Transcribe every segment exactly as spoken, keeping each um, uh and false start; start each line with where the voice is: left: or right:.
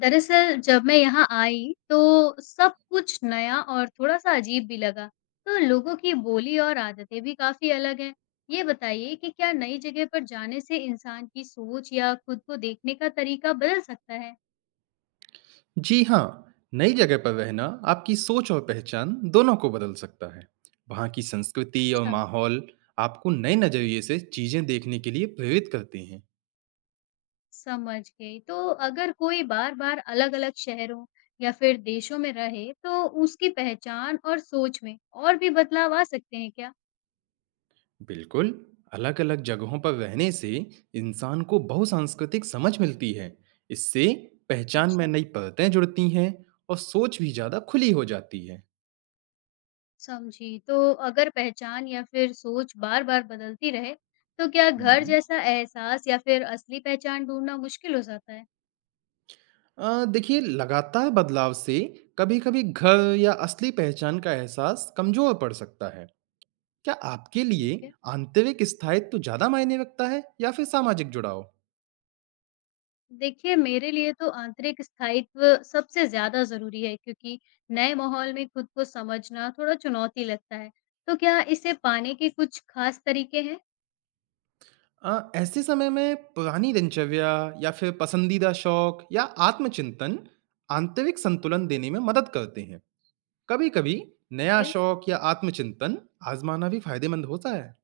left: दरअसल जब मैं यहाँ आई तो सब कुछ नया और थोड़ा-सा अजीब भी लगा। तो लोगों की बोली और आदतें भी काफ़ी अलग हैं। ये बताइए कि क्या नई जगह पर जाने से इंसान की सोच या खुद को देखने का तरीका बदल सकता है?
right: जी हाँ, नई जगह पर रहना आपकी सोच और पहचान दोनों को बदल सकता है। वहाँ की संस्कृति और
left: अच्छा,
right: माहौल आपको नए नज़रिए से चीज़ें देखने के लिए प्रेरित करते हैं।
left: समझ गई। तो अगर कोई बार-बार अलग-अलग शहरों या फिर देशों में रहे तो उसकी पहचान और सोच में और भी बदलाव आ सकते हैं क्या?
right: बिल्कुल, अलग-अलग जगहों पर रहने से इंसान को बहुसांस्कृतिक समझ मिलती है। इससे पहचान में
left: अच्छा।
right: नई परतें जुड़ती हैं और सोच भी ज़्यादा खुली हो जाती है।
left: समझी। तो अगर पहचान या फिर सोच बार-बार बदलती रहे, तो क्या घर
right: हम्म।
left: जैसा एहसास या फिर असली पहचान ढूँढना मुश्किल हो जाता है?
right: अ, देखिए, लगातार बदलाव से कभी-कभी घर या असली पहचान का एहसास कमज़ोर पड़ सकता है। क्या आपके
left: ठीक
right: लिए
left: है।
right: आंतरिक स्थायित्व ज़्यादा मायने रखता है या फिर सामाजिक जुड़ाव?
left: देखिए, मेरे लिए तो आंतरिक स्थायित्व सबसे ज़्यादा ज़रूरी है क्योंकि नए माहौल में खुद को समझना थोड़ा चुनौती लगता है। तो क्या इसे पाने के कुछ खास तरीके हैं?
right: अ, ऐसे समय में पुरानी दिनचर्या या फिर पसंदीदा शौक या आत्मचिंतन आंतरिक संतुलन देने में मदद करते हैं। कभी-कभी
left: ठीक
right: नया
left: है।
right: शौक या आत्मचिंतन आजमाना भी फायदेमंद होता है।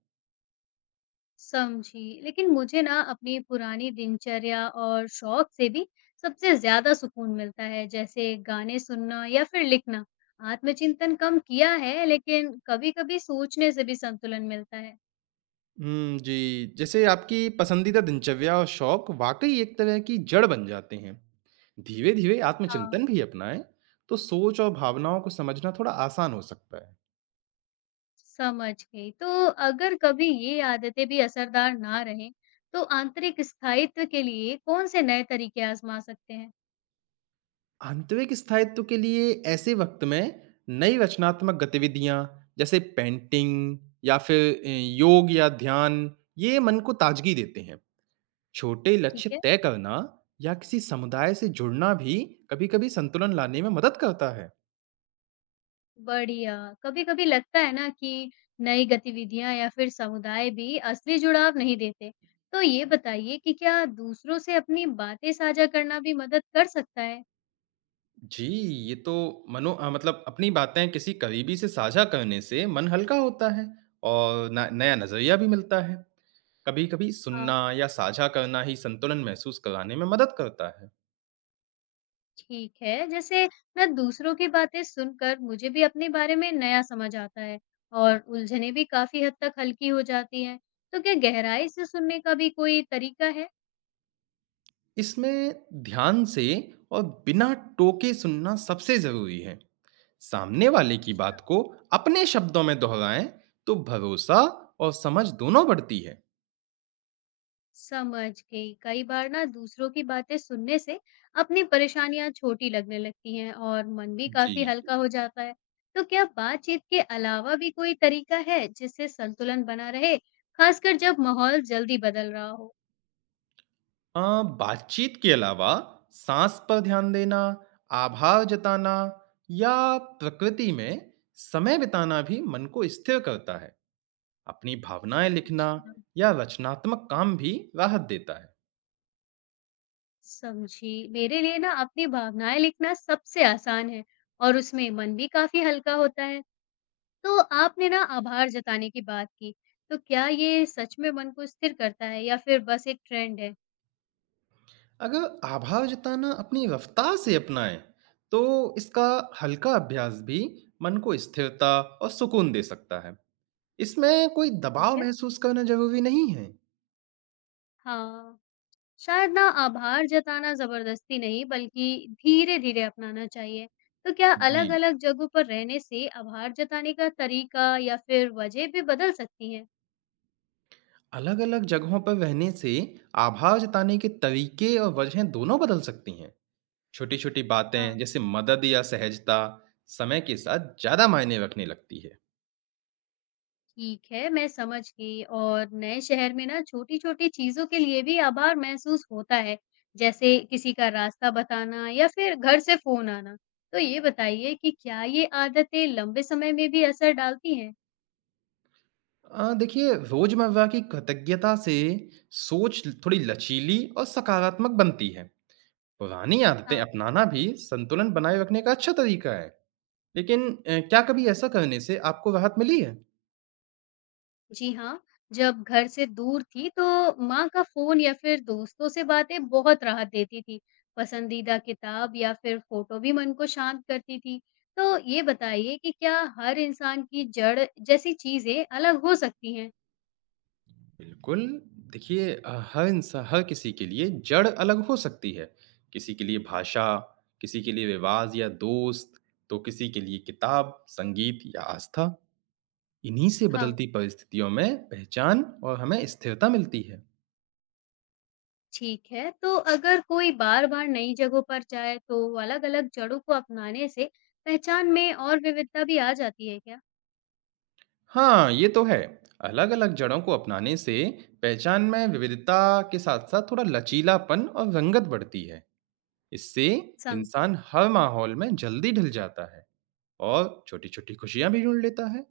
left: समझी। लेकिन मुझे ना अपनी पुरानी दिनचर्या और शौक से भी सबसे ज़्यादा सुकून मिलता है, जैसे गाने सुनना या फिर लिखना। आत्मचिंतन कम किया है, लेकिन कभी-कभी सोचने से भी संतुलन मिलता है।
right: हुँ, जी। जैसे आपकी पसंदीदा दिनचर्या और शौक वाक़ई एक तरह की जड़ बन जाते हैं। धीरे-धीरे
left: हाँ।
right: आत्मचिंतन भी अपनाएँ, तो सोच और भावनाओं को समझना थोड़ा आसान हो सकता है।
left: समझ गई। तो अगर कभी ये आदतें भी असरदार ना रहें, तो आंतरिक स्थायित्व के लिए कौन से नए तरीके आज़मा सकते हैं?
right: आंतरिक स्थायित्व के लिए ऐसे वक्त में नई रचनात्मक गतिविधियाँ जैसे पेंटिंग या फिर अ, योग या ध्यान ये मन को ताजगी देते हैं। छोटे लक्ष्य
left: ठीक है।
right: तय करना या किसी समुदाय से जुड़ना भी कभी-कभी संतुलन लाने में मदद करता है।
left: बढ़िया। कभी-कभी लगता है ना कि नई गतिविधियाँ या फिर समुदाय भी असली जुड़ाव नहीं देते। तो ये बताइए कि क्या दूसरों से अपनी बातें साझा करना भी मदद कर सकता है?
right: जी, ये तो मनो अ, मतलब अपनी बातें किसी करीबी से साझा करने से मन हल्का होता है और न नया नज़रिया भी मिलता है। कभी-कभी
left: हाँ।
right: सुनना या साझा करना ही संतुलन महसूस कराने में मदद करता है।
left: ठीक है, जैसे ना दूसरों की बातें सुनकर मुझे भी अपने बारे में नया समझ आता है और उलझनें भी काफ़ी हद तक हल्की हो जाती हैं। तो क्या गहराई से सुनने का भी कोई तरीका
right: इसमें ध्यान से और बिना टोके सुनना सबसे ज़रूरी है। सामने वाले
left: है?
right: की बात को अपने शब्दों में दोहराएँ तो भरोसा और समझ दोनों बढ़ती है।
left: समझ गई। कई बार ना दूसरों की बातें सुनने से अपनी परेशानियां छोटी लगने लगती हैं और मन भी
right: जी,
left: काफी हल्का
right: जी।
left: हो जाता है। तो क्या बातचीत के अलावा भी कोई तरीका है जिससे संतुलन बना रहे, खासकर जब माहौल जल्दी बदल रहा हो?
right: अ, बातचीत के अलावा साँस पर ध्यान देना, आभार जताना या प्रकृति में समय बिताना भी मन को स्थिर करता है। अपनी भावनाएँ लिखना
left: अच्छा,
right: या रचनात्मक काम भी राहत देता है।
left: समझी। मेरे लिए ना अपनी भावनाएं लिखना सबसे आसान है और उसमें मन भी काफी हल्का होता है। तो आपने ना आभार जताने की बात की, तो क्या ये सच में मन को स्थिर करता है या फिर बस एक ट्रेंड है?
right: अगर आभार जताना अपनी रफ्तार से अपनाएं, तो इसका हल्का अभ्यास भी मन को स्थिरता और सुकून दे सकता है। इसमें कोई
left: ठीक
right: दबाव
left: है।
right: महसूस करना जरूरी नहीं है।
left: हाँ, शायद ना आभार जताना जबरदस्ती नहीं बल्कि धीरे-धीरे अपनाना चाहिए। तो क्या
right: जी जी,
left: अलग-अलग जगहों पर रहने से आभार जताने का तरीका या फिर वजह भी बदल सकती है?
right: अलग-अलग जगहों पर रहने से आभार जताने के तरीके और वजहें दोनों बदल सकती हैं। छोटी-छोटी
left: हाँ,
right: बातें जैसे मदद या सहजता समय के साथ ज़्यादा मायने रखने लगती है।
left: ठीक है, मैं समझ गई और नए शहर में ना छोटी-छोटी चीज़ों के लिए भी आभार महसूस होता है, जैसे किसी का रास्ता बताना या फिर घर से फ़ोन आना। तो ये बताइए कि क्या ये आदतें लंबे समय में भी असर डालती हैं?
right: अ, देखिए रोजमर्रा की कृतज्ञता से सोच थोड़ी लचीली और सकारात्मक बनती है। पुरानी आदतें
left: हाँ।
right: अपनाना भी संतुलन बनाए रखने का अच्छा तरीका है। लेकिन अ, क्या कभी ऐसा करने से आपको राहत मिली है?
left: जी हाँ, जब घर से दूर थी तो माँ का फ़ोन या फिर दोस्तों से बातें बहुत राहत देती थी। पसंदीदा किताब या फिर फ़ोटो भी मन को शांत करती थी। तो ये बताइए कि क्या हर इंसान की जड़ जैसी चीज़ें अलग हो सकती हैं?
right: बिल्कुल, देखिए अ, हर इंसा हर किसी के लिए जड़ अलग हो सकती है। किसी के लिए भाषा, किसी के लिए रिवाज या दोस्त, तो किसी के लिए किताब, संगीत या आस्था। इन्हीं से
left: हाँ,
right: बदलती परिस्थितियों में पहचान और हमें स्थिरता मिलती है।
left: ठीक है। तो अगर कोई बार-बार नई जगहों पर जाए तो अलग-अलग जड़ों को अपनाने से पहचान में और विविधता भी आ जाती है क्या?
right: हाँ, ये तो है। अलग-अलग जड़ों को अपनाने से पहचान में विविधता के साथ-साथ थोड़ा लचीलापन और रंगत बढ़ती है। इससे
left: समझी।
right: इंसान हर माहौल में जल्दी ढल जाता है और छोटी-छोटी खुशियाँ भी ढूँढ लेता है।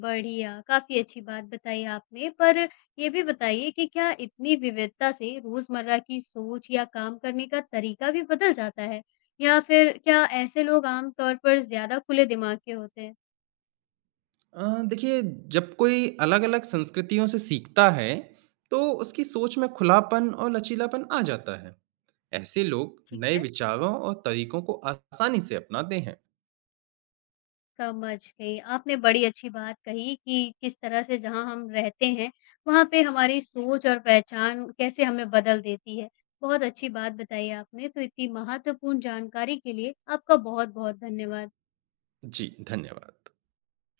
left: बढ़िया, काफ़ी अच्छी बात बताई आपने। पर ये भी बताइए कि क्या इतनी विविधता से रोज़मर्रा की सोच या काम करने का तरीका भी बदल जाता है? या फिर क्या ऐसे लोग आम तौर पर ज़्यादा खुले दिमाग के होते हैं?
right: अ, देखिए जब कोई अलग-अलग संस्कृतियों से सीखता है, तो उसकी सोच में खुलापन और लचीलापन आ जाता है। ऐसे लोग
left: ठीक
right: नए
left: है,
right: विचारों और तरीकों को आसानी से अपनाते हैं।
left: समझ गई। आपने बड़ी अच्छी बात कही कि किस तरह से जहाँ हम रहते हैं, वहाँ पे हमारी सोच और पहचान कैसे हमें बदल देती है। बहुत अच्छी बात बताई आपने, तो इतनी महत्वपूर्ण जानकारी के लिए आपका बहुत-बहुत धन्यवाद।
right: जी, धन्यवाद।